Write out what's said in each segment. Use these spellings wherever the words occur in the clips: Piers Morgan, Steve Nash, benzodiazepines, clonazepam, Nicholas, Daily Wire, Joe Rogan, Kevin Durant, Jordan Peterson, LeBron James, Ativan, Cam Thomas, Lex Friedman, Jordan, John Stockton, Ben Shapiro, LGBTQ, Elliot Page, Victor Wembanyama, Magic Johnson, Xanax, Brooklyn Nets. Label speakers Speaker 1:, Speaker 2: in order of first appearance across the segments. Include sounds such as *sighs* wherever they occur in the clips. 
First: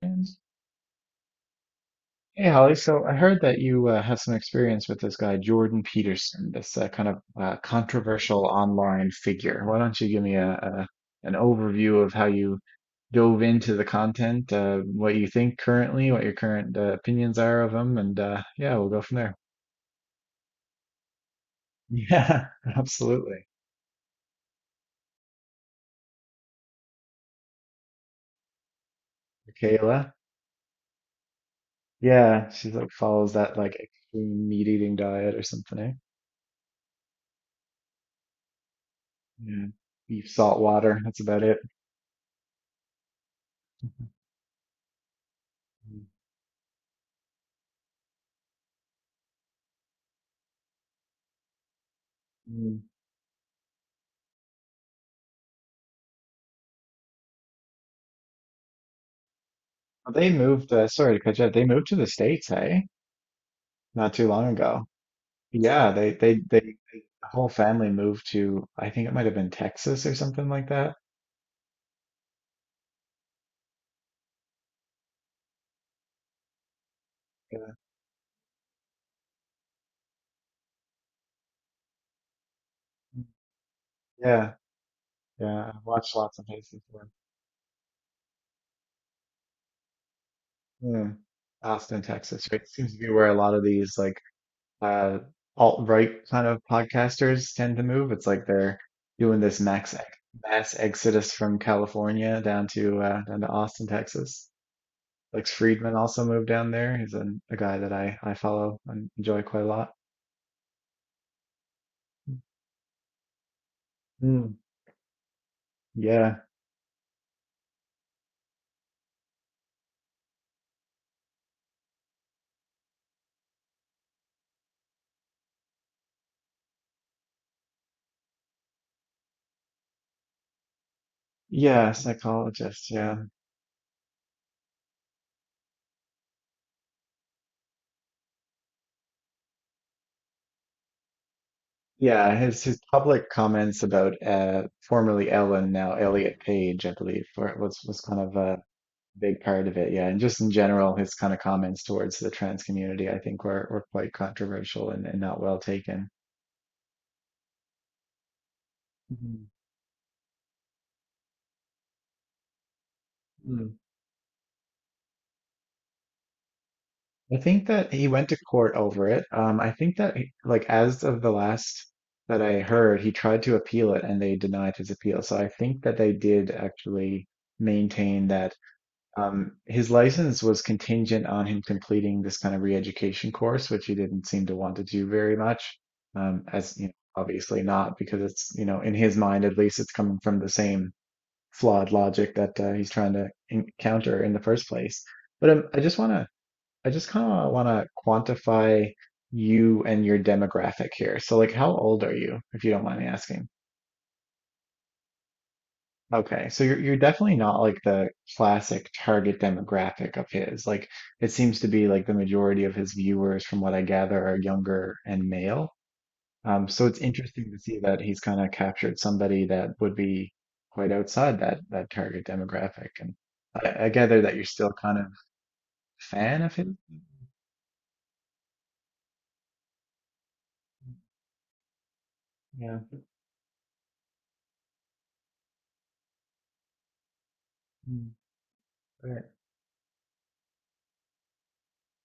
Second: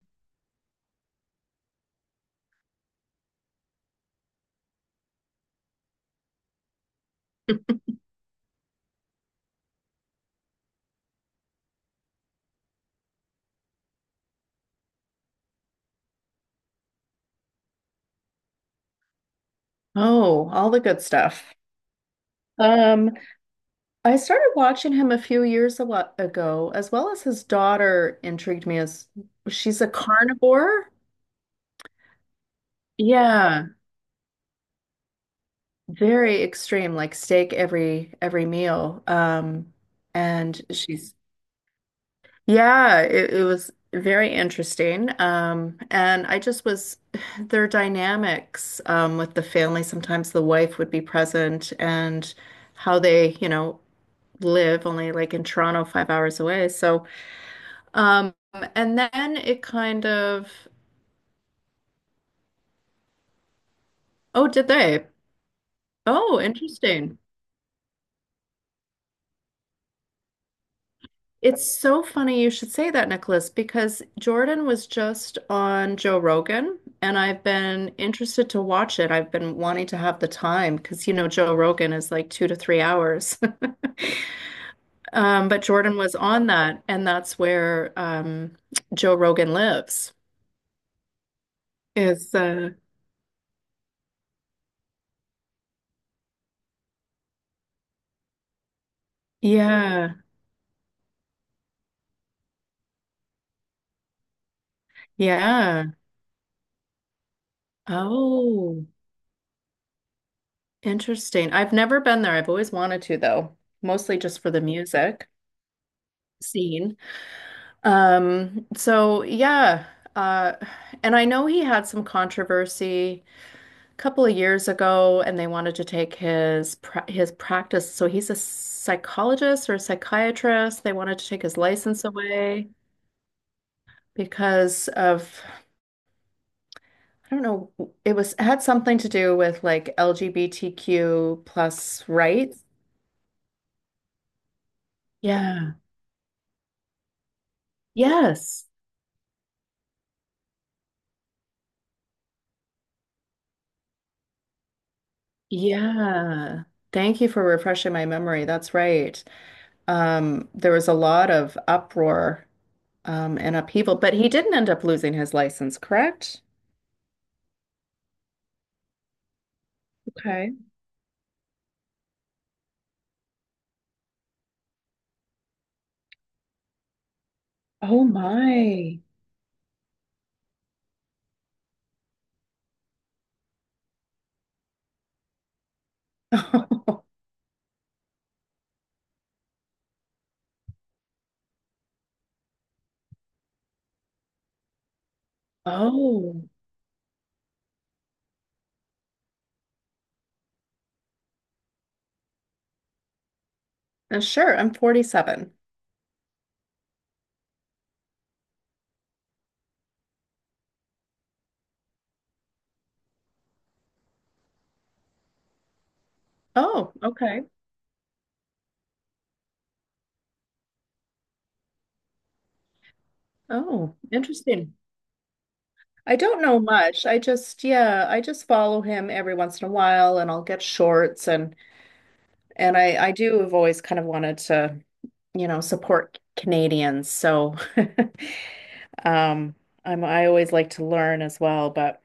Speaker 1: And hey, Holly, so I heard that you have some experience with this guy, Jordan Peterson, this kind of
Speaker 2: *laughs*
Speaker 1: controversial online figure. Why don't you give me a an overview of how you dove into the content, what you think currently, what your current opinions are of him, and yeah, we'll go from there. *laughs*
Speaker 2: Oh, all the good stuff.
Speaker 1: Yeah,
Speaker 2: Um,
Speaker 1: absolutely.
Speaker 2: I started watching him a few years ago, as well as his daughter intrigued me, as she's a
Speaker 1: Kayla.
Speaker 2: carnivore.
Speaker 1: Yeah, she like follows that
Speaker 2: Yeah,
Speaker 1: like extreme meat eating diet or something, eh?
Speaker 2: very extreme, like steak every meal.
Speaker 1: Yeah. Beef, salt
Speaker 2: And
Speaker 1: water,
Speaker 2: she's
Speaker 1: that's about it.
Speaker 2: Yeah, it was very interesting. And I just was *sighs* their dynamics with the family. Sometimes the wife would be present, and
Speaker 1: Mm.
Speaker 2: how they, live only like in Toronto, 5 hours away. So, um, and then it kind
Speaker 1: They
Speaker 2: of,
Speaker 1: moved, sorry to cut you off. They moved to the States, hey? Not too long
Speaker 2: oh, did
Speaker 1: ago.
Speaker 2: they?
Speaker 1: Yeah,
Speaker 2: Oh,
Speaker 1: the
Speaker 2: interesting.
Speaker 1: whole family moved to I think it might have been Texas or something like that.
Speaker 2: It's so funny you should say that, Nicholas, because Jordan was just on Joe Rogan, and I've
Speaker 1: Yeah,
Speaker 2: been interested to watch it. I've been wanting to have the time because, Joe Rogan is like 2 to 3 hours. *laughs*
Speaker 1: yeah,
Speaker 2: But
Speaker 1: yeah. I've
Speaker 2: Jordan
Speaker 1: watched
Speaker 2: was
Speaker 1: lots of
Speaker 2: on
Speaker 1: places
Speaker 2: that, and
Speaker 1: before.
Speaker 2: that's where Joe Rogan lives.
Speaker 1: Hmm. Austin,
Speaker 2: Is
Speaker 1: Texas, right? Seems to be where a lot of these like uh alt-right kind of podcasters tend to move. It's like they're doing this max ex
Speaker 2: Yeah,
Speaker 1: mass exodus from California down to Austin, Texas. Lex
Speaker 2: yeah.
Speaker 1: Friedman also moved down there. He's a guy that I follow
Speaker 2: Oh.
Speaker 1: and enjoy quite a lot.
Speaker 2: Interesting. I've never been there. I've always wanted to, though, mostly just for
Speaker 1: Mm,
Speaker 2: the music
Speaker 1: yeah.
Speaker 2: scene. So yeah, uh, and I know he had some controversy a couple of years ago, and they wanted to take his practice. So he's a psychologist or a psychiatrist. They wanted to take his
Speaker 1: Yeah,
Speaker 2: license away
Speaker 1: psychologist. Yeah.
Speaker 2: because of, I don't know. It was had something to do with like LGBTQ plus
Speaker 1: Yeah, his
Speaker 2: rights.
Speaker 1: his public comments about formerly Ellen,
Speaker 2: Yeah.
Speaker 1: now Elliot Page, I believe, were, was kind of a
Speaker 2: Yes.
Speaker 1: big part of it. Yeah, and just in general, his kind of comments towards the trans community, I think, were quite controversial and not well taken.
Speaker 2: Yeah. Thank you for refreshing my memory. That's right. There was a lot of uproar, and
Speaker 1: Mhm.
Speaker 2: upheaval, but he didn't end up losing his license, correct?
Speaker 1: I think that he went to court over it. I think that,
Speaker 2: Okay.
Speaker 1: like, as of the last that I heard, he tried to appeal it and they denied his appeal. So I think that they did actually
Speaker 2: Oh
Speaker 1: maintain that
Speaker 2: my.
Speaker 1: his license was contingent on him completing this kind of re-education course, which he didn't seem to want to do very much. As you know,
Speaker 2: *laughs*
Speaker 1: obviously not because it's in his mind at least, it's coming from the same flawed logic that he's trying to encounter in the first place. But
Speaker 2: Oh,
Speaker 1: I just kind of want to quantify you and your demographic here. So, like, how old are you, if you don't mind me asking?
Speaker 2: sure. I'm 47.
Speaker 1: Okay, so you're definitely not like the classic target demographic of his. Like, it seems to be like the majority of his viewers, from what I gather, are younger and male. So
Speaker 2: Oh,
Speaker 1: it's
Speaker 2: okay.
Speaker 1: interesting to see that he's kind of captured somebody that would be quite outside that target demographic. And I
Speaker 2: Oh,
Speaker 1: gather that you're still
Speaker 2: interesting.
Speaker 1: kind of a
Speaker 2: I
Speaker 1: fan
Speaker 2: don't
Speaker 1: of
Speaker 2: know
Speaker 1: him.
Speaker 2: much. Yeah, I just follow him every once in a while, and I'll get shorts, and
Speaker 1: Yeah.
Speaker 2: I do have always kind of wanted to, support Canadians. So,
Speaker 1: Mm,
Speaker 2: *laughs*
Speaker 1: right.
Speaker 2: um, I always like to learn as well. But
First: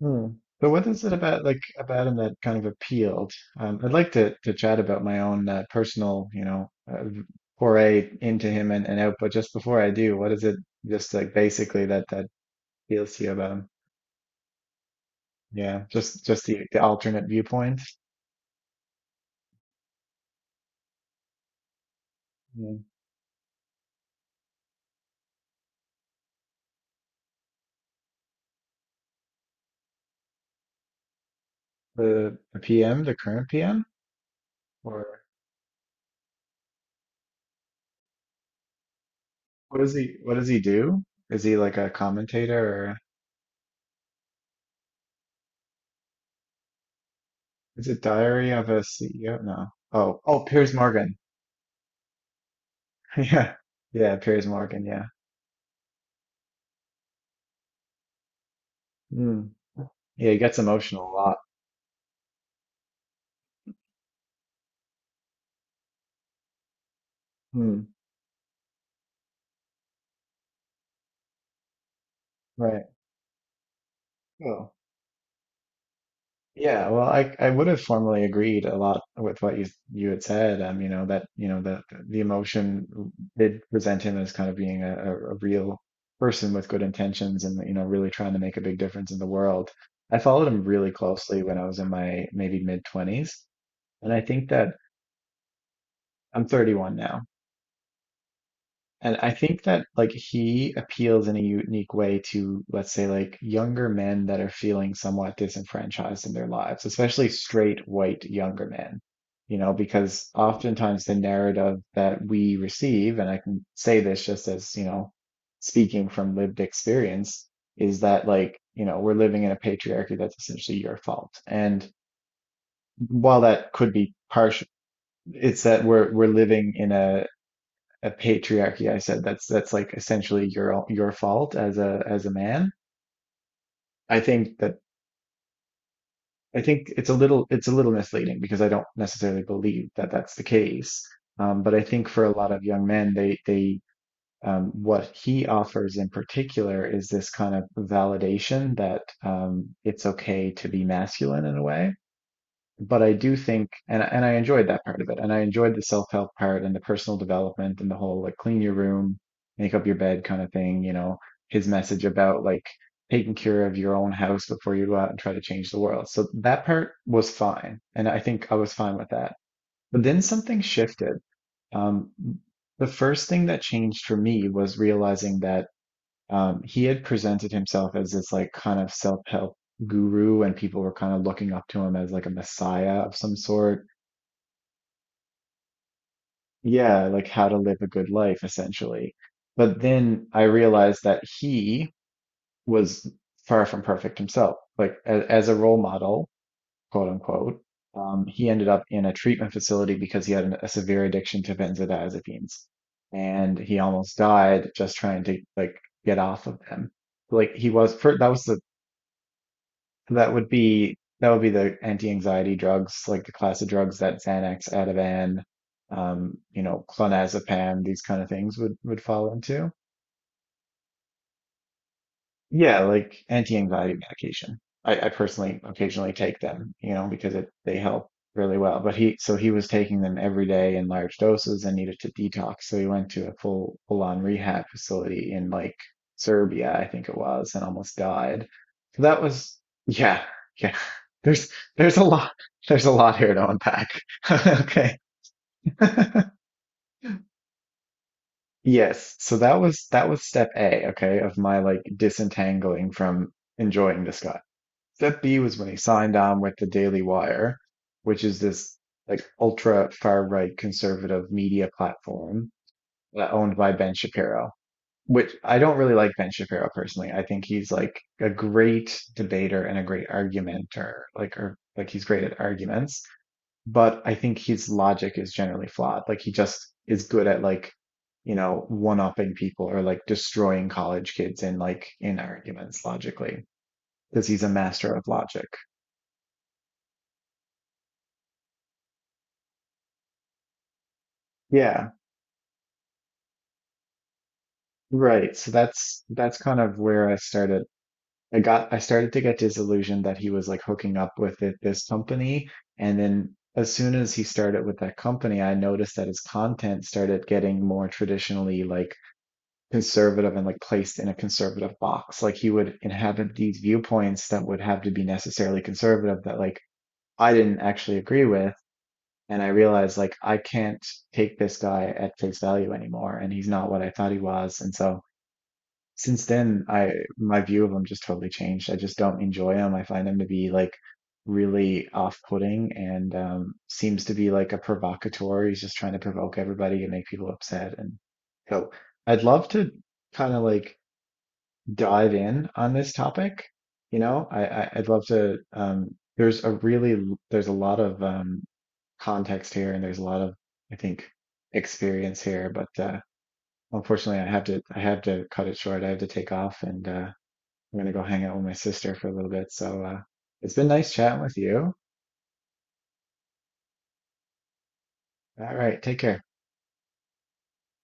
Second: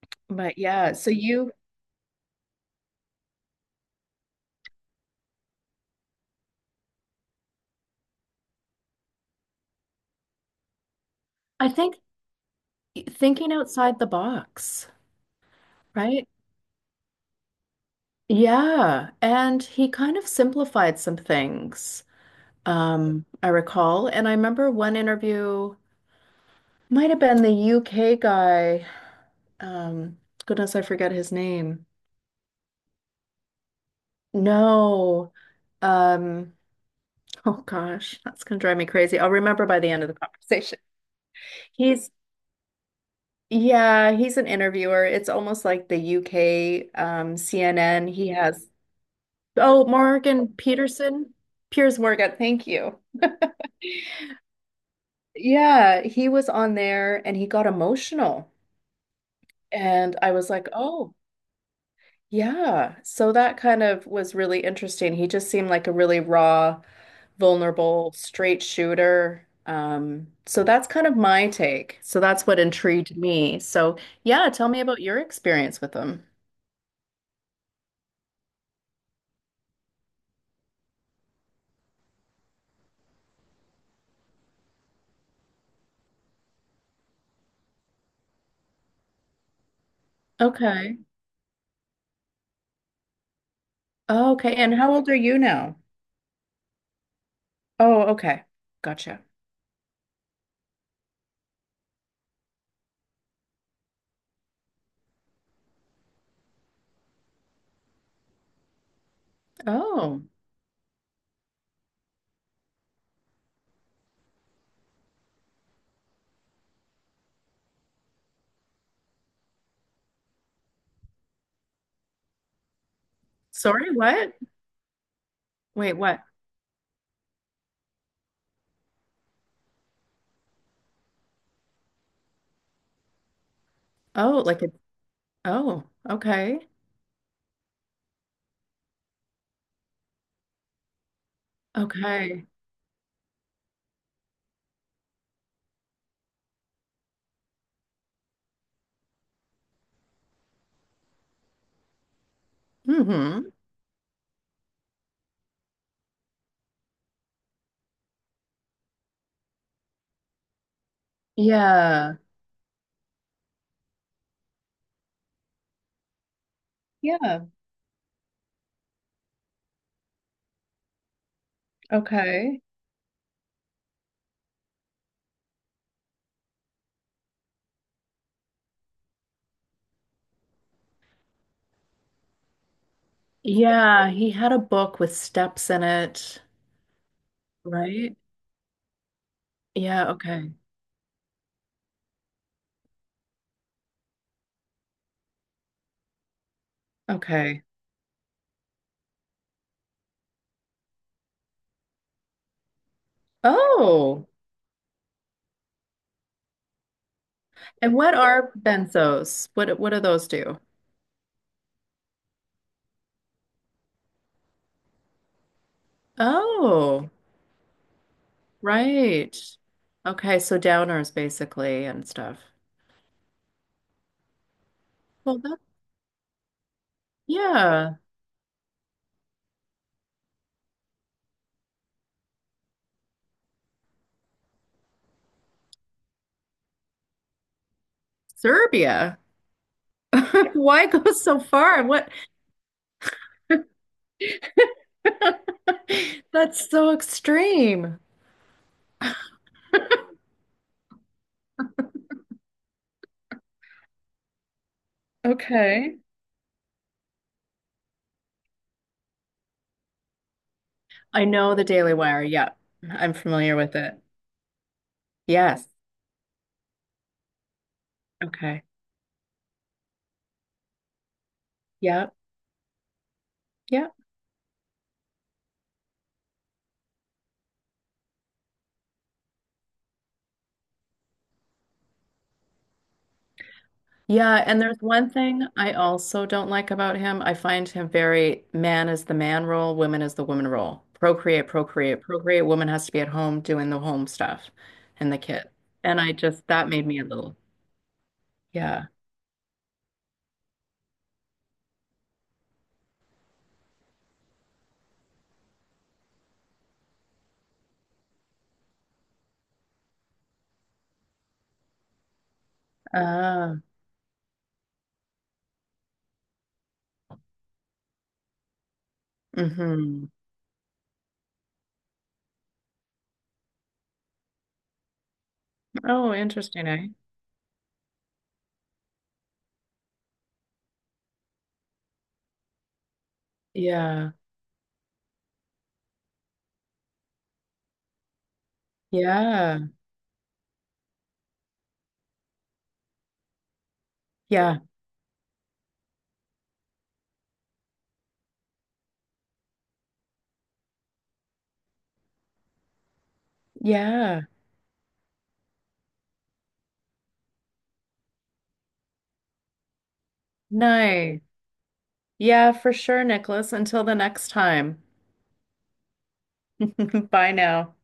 Speaker 1: Hmm.
Speaker 2: but
Speaker 1: But what
Speaker 2: yeah,
Speaker 1: is
Speaker 2: so
Speaker 1: it about
Speaker 2: you
Speaker 1: like about him that kind of appealed? I'd like to chat about my own personal, foray into him and out. But just before I do, what is it just like
Speaker 2: I
Speaker 1: basically
Speaker 2: think
Speaker 1: that appeals to you about
Speaker 2: thinking
Speaker 1: him?
Speaker 2: outside the box,
Speaker 1: Yeah, just
Speaker 2: right?
Speaker 1: just the alternate viewpoint.
Speaker 2: Yeah. And he kind of simplified some things,
Speaker 1: Mm.
Speaker 2: I recall. And I remember one interview, might have been the UK guy. Um, goodness, I forget his name.
Speaker 1: The PM, the current PM, or
Speaker 2: No. Um, Oh gosh, that's gonna drive me crazy. I'll remember by the end of the
Speaker 1: what does he
Speaker 2: conversation.
Speaker 1: do? Is he like a
Speaker 2: He's
Speaker 1: commentator or
Speaker 2: Yeah, he's an interviewer. It's almost like the UK
Speaker 1: is it
Speaker 2: CNN. He
Speaker 1: Diary
Speaker 2: has,
Speaker 1: of a CEO? No.
Speaker 2: oh,
Speaker 1: Oh, oh,
Speaker 2: Morgan
Speaker 1: Piers Morgan.
Speaker 2: Peterson, Piers Morgan. Thank you.
Speaker 1: *laughs* Yeah, yeah, Piers Morgan. Yeah.
Speaker 2: Yeah, he was on there and he got emotional.
Speaker 1: Hmm.
Speaker 2: And
Speaker 1: Yeah,
Speaker 2: I
Speaker 1: he
Speaker 2: was
Speaker 1: gets
Speaker 2: like,
Speaker 1: emotional a
Speaker 2: oh,
Speaker 1: lot.
Speaker 2: yeah. So that kind of was really interesting. He just seemed like a really raw,
Speaker 1: Hmm.
Speaker 2: vulnerable, straight shooter. So that's kind of my take. So that's what
Speaker 1: Right.
Speaker 2: intrigued me. So yeah, tell
Speaker 1: Well,
Speaker 2: me about your experience with them.
Speaker 1: yeah. Well, I would have formally agreed a lot with what you had said. You know that the emotion did present him as kind of being a real person with good intentions and you know really trying to make a big difference in the world. I followed him really
Speaker 2: Okay.
Speaker 1: closely when I was in my maybe mid twenties, and I
Speaker 2: Oh,
Speaker 1: think
Speaker 2: okay.
Speaker 1: that
Speaker 2: And how old are you now?
Speaker 1: I'm 31 now.
Speaker 2: Oh, okay.
Speaker 1: And
Speaker 2: Gotcha.
Speaker 1: I think that like he appeals in a unique way to, let's say, like younger men that are feeling somewhat disenfranchised in their lives, especially straight white younger men you know,
Speaker 2: Oh,
Speaker 1: because oftentimes the narrative that we receive, and I can say this just as, speaking from lived experience, is that like, we're living in a patriarchy that's essentially your fault. And while that
Speaker 2: sorry,
Speaker 1: could be
Speaker 2: what?
Speaker 1: partial, it's that
Speaker 2: Wait,
Speaker 1: we're
Speaker 2: what?
Speaker 1: we're living in a patriarchy. I said that's like essentially your fault as a man. I
Speaker 2: Oh,
Speaker 1: think
Speaker 2: like a,
Speaker 1: that
Speaker 2: oh,
Speaker 1: I
Speaker 2: okay.
Speaker 1: think it's a little misleading because I don't necessarily believe that that's the case. But I think for a
Speaker 2: Okay.
Speaker 1: lot of young men, they what he offers in particular is this kind of validation that it's okay to be masculine in a way. But I do
Speaker 2: Mm-hmm.
Speaker 1: think, and I enjoyed that part of it, and I enjoyed the self-help part and the personal development and the whole like clean your room, make up your bed kind of thing, his message
Speaker 2: Yeah.
Speaker 1: about like taking care of your own house before you go out and try to change the world. So that part was
Speaker 2: Yeah.
Speaker 1: fine, and I think I was fine with that. But then something shifted. Um,
Speaker 2: Okay.
Speaker 1: the first thing that changed for me was realizing that he had presented himself as this like kind of self-help guru, and people were kind of looking up to him as like a messiah of some sort.
Speaker 2: Yeah, he had a book with steps in it,
Speaker 1: Yeah, like how to live a good
Speaker 2: right?
Speaker 1: life, essentially. But
Speaker 2: Yeah,
Speaker 1: then I
Speaker 2: okay.
Speaker 1: realized that he was far from perfect himself. Like as a role model, quote unquote,
Speaker 2: Okay.
Speaker 1: he ended up in a treatment facility because he had a severe addiction to benzodiazepines, and he almost
Speaker 2: Oh,
Speaker 1: died just trying to like get off of them like he
Speaker 2: and
Speaker 1: was
Speaker 2: what
Speaker 1: for that was
Speaker 2: are
Speaker 1: the
Speaker 2: benzos? What do those
Speaker 1: That would
Speaker 2: do?
Speaker 1: be that would be the anti-anxiety drugs, like the class of drugs that Xanax, Ativan,
Speaker 2: Oh,
Speaker 1: clonazepam, these kind of things would fall
Speaker 2: right.
Speaker 1: into.
Speaker 2: Okay, so downers basically and stuff.
Speaker 1: Yeah, like anti-anxiety medication. I
Speaker 2: Well, that
Speaker 1: personally occasionally take them, because they
Speaker 2: yeah,
Speaker 1: help really well. But so he was taking them every day in large doses and needed to detox. So he went to a full-on rehab facility in like Serbia, I think it was, and almost died. So
Speaker 2: Serbia.
Speaker 1: that was, yeah,
Speaker 2: *laughs*
Speaker 1: yeah.
Speaker 2: Why
Speaker 1: *laughs*
Speaker 2: go so
Speaker 1: There's,
Speaker 2: far?
Speaker 1: there's a
Speaker 2: What?
Speaker 1: lot, there's a lot here to unpack. *laughs* Okay. *laughs*
Speaker 2: *laughs* That's so extreme. *laughs*
Speaker 1: Yes, so that was step A, okay, of my like disentangling from enjoying this guy. Step B was when he
Speaker 2: Okay.
Speaker 1: signed on with the Daily Wire, which is this like ultra far right
Speaker 2: I
Speaker 1: conservative
Speaker 2: know the
Speaker 1: media
Speaker 2: Daily Wire. Yeah,
Speaker 1: platform
Speaker 2: I'm
Speaker 1: owned
Speaker 2: familiar
Speaker 1: by
Speaker 2: with
Speaker 1: Ben
Speaker 2: it.
Speaker 1: Shapiro. Which I
Speaker 2: Yes.
Speaker 1: don't really like Ben Shapiro personally. I think he's like a
Speaker 2: Okay.
Speaker 1: great debater and a great argumenter, or like he's
Speaker 2: Yeah.
Speaker 1: great at arguments,
Speaker 2: Yeah.
Speaker 1: but I think his logic is generally flawed. Like he just is good at like one-upping people or like destroying college kids in arguments logically because he's
Speaker 2: Yeah,
Speaker 1: a
Speaker 2: and there's
Speaker 1: master of
Speaker 2: one
Speaker 1: logic.
Speaker 2: thing I also don't like about him. I find him very man is the man role, woman is the woman role. Procreate,
Speaker 1: Yeah.
Speaker 2: procreate, procreate. Woman has to be at home doing the home stuff and the
Speaker 1: Right.
Speaker 2: kid.
Speaker 1: So
Speaker 2: And
Speaker 1: that's that's kind
Speaker 2: that
Speaker 1: of
Speaker 2: made me a
Speaker 1: where I
Speaker 2: little,
Speaker 1: started. I
Speaker 2: yeah.
Speaker 1: started to get disillusioned that he was like hooking up with it, this company. And then as soon as he started with that company, I noticed that his content started getting more traditionally like conservative and like placed in a conservative box. Like he would inhabit
Speaker 2: Uh,
Speaker 1: these viewpoints that would have to be necessarily conservative that like I didn't actually agree with. And I realized
Speaker 2: mm-hmm.
Speaker 1: like I can't take this guy at face value anymore, and he's not what I thought he was. And so
Speaker 2: Oh,
Speaker 1: since then
Speaker 2: interesting, eh?
Speaker 1: I my view of them just totally changed. I just don't enjoy them. I find them to be like really off-putting and seems
Speaker 2: Yeah.
Speaker 1: to be like a provocateur. He's just trying to provoke everybody and make people upset. And so I'd love
Speaker 2: Yeah.
Speaker 1: to kind of like dive in on this topic. You know, I,
Speaker 2: Yeah.
Speaker 1: I I'd love to. There's a really there's a lot of context here, and there's a lot of I think experience here, but. Unfortunately,
Speaker 2: Yeah.
Speaker 1: I have to cut it short. I have to take off, and I'm gonna go hang out with my sister for a little bit. So it's been nice chatting
Speaker 2: Nice.
Speaker 1: with you.
Speaker 2: Yeah, for sure, Nicholas. Until the next time.
Speaker 1: All right, take care.
Speaker 2: *laughs* Bye now.